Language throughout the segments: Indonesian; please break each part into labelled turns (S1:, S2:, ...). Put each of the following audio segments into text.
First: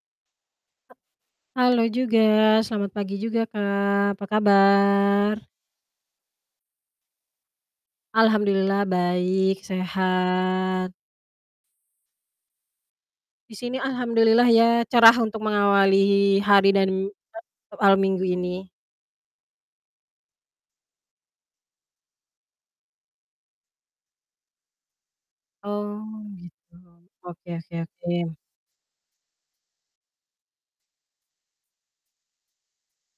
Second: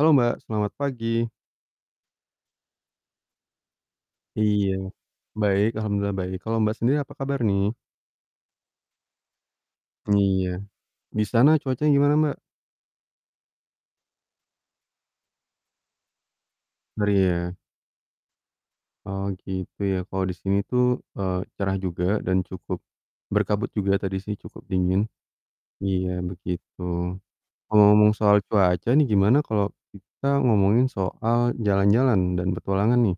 S1: Halo, Mbak, selamat pagi.
S2: Ha halo juga, selamat pagi juga Kak, apa
S1: Iya.
S2: kabar?
S1: Baik, alhamdulillah baik, kalo Mbak sendiri apa kabar nih?
S2: Alhamdulillah baik,
S1: Iya.
S2: sehat.
S1: Di sana cuacanya gimana Mbak?
S2: Di sini alhamdulillah ya cerah untuk mengawali hari dan
S1: Ngeri ya.
S2: [unintelligible] awal minggu ini.
S1: Oh, gitu ya, kalo di sini tuh, eee, cerah juga dan cukup berkabut juga tadi sih cukup dingin.
S2: Oh,
S1: Iya,
S2: gitu,
S1: begitu.
S2: oke oke
S1: Ngomong-ngomong
S2: oke.
S1: soal cuaca nih gimana kalo kita ngomongin soal jalan-jalan dan petualangan nih.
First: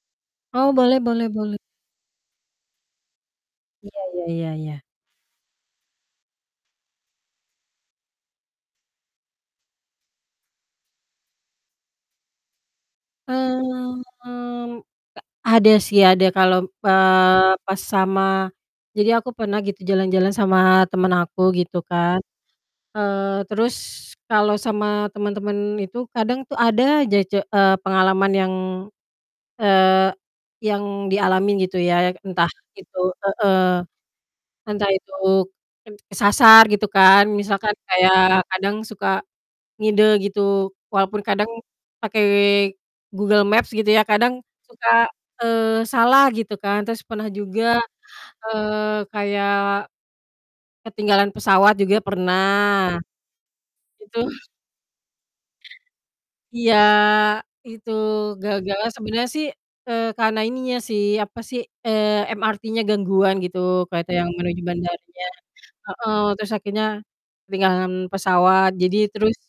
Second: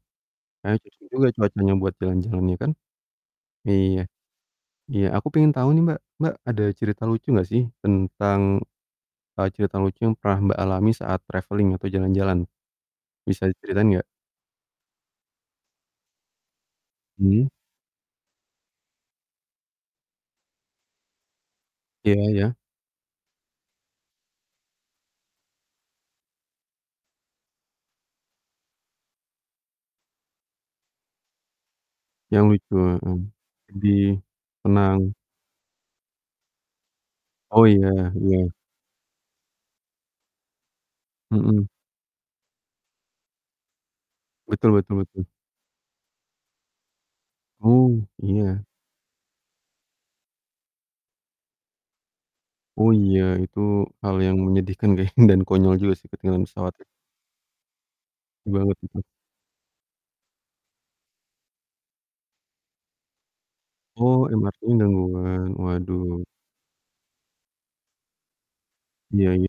S2: Oh,
S1: Kayaknya cocok
S2: boleh boleh
S1: juga
S2: boleh.
S1: cuacanya buat jalan-jalan ya kan?
S2: Iya,
S1: Iya,
S2: ya ya ya.
S1: iya, aku pengen tau nih Mbak, Mbak ada cerita lucu gak sih tentang, eee, cerita lucu yang pernah Mbak alami saat traveling atau jalan-jalan? Bisa diceritain gak?
S2: Mmm, ta ada sih, ada kalau,
S1: Hmm.
S2: eee, pas sama jadi aku pernah gitu jalan-jalan sama temen aku gitu
S1: Iya
S2: kan.
S1: iya.
S2: Eee, terus kalau sama temen-temen itu kadang tuh ada aja ce eee, pengalaman yang, eee, yang dialamin gitu ya yak
S1: Yang
S2: entah
S1: lucu,
S2: itu
S1: heeh,
S2: heeh.
S1: sedih,
S2: Entah itu
S1: senang.
S2: ken kesasar gitu kan,
S1: Oh,
S2: misalkan
S1: iya,
S2: kayak
S1: iya.
S2: kadang suka ngide gitu walaupun kadang
S1: Mhm.
S2: pakai Google Maps gitu ya, kadang
S1: Betul betul
S2: suka,
S1: betul.
S2: eee, salah gitu kan. Terus pernah juga,
S1: Oh, iya.
S2: eee, kayak ketinggalan pesawat juga
S1: Oh,
S2: pernah.
S1: iya, itu hal
S2: Itu
S1: yang menyedihkan kayaknya dan konyol juga sih ketinggalan pesawat.
S2: Iya, itu,
S1: Banget
S2: gagalnya
S1: gitu.
S2: sebenernya sih, eee, karena ininya sih, apa si, eee, MRT-nya gangguan gitu. Kereta
S1: Oh,
S2: yang menuju
S1: MRT-nya
S2: bandaranya
S1: gangguan?
S2: heeh,
S1: Waduh.
S2: terus akhirnya ketinggalan pesawat, jadi
S1: Iya,
S2: terus
S1: ya.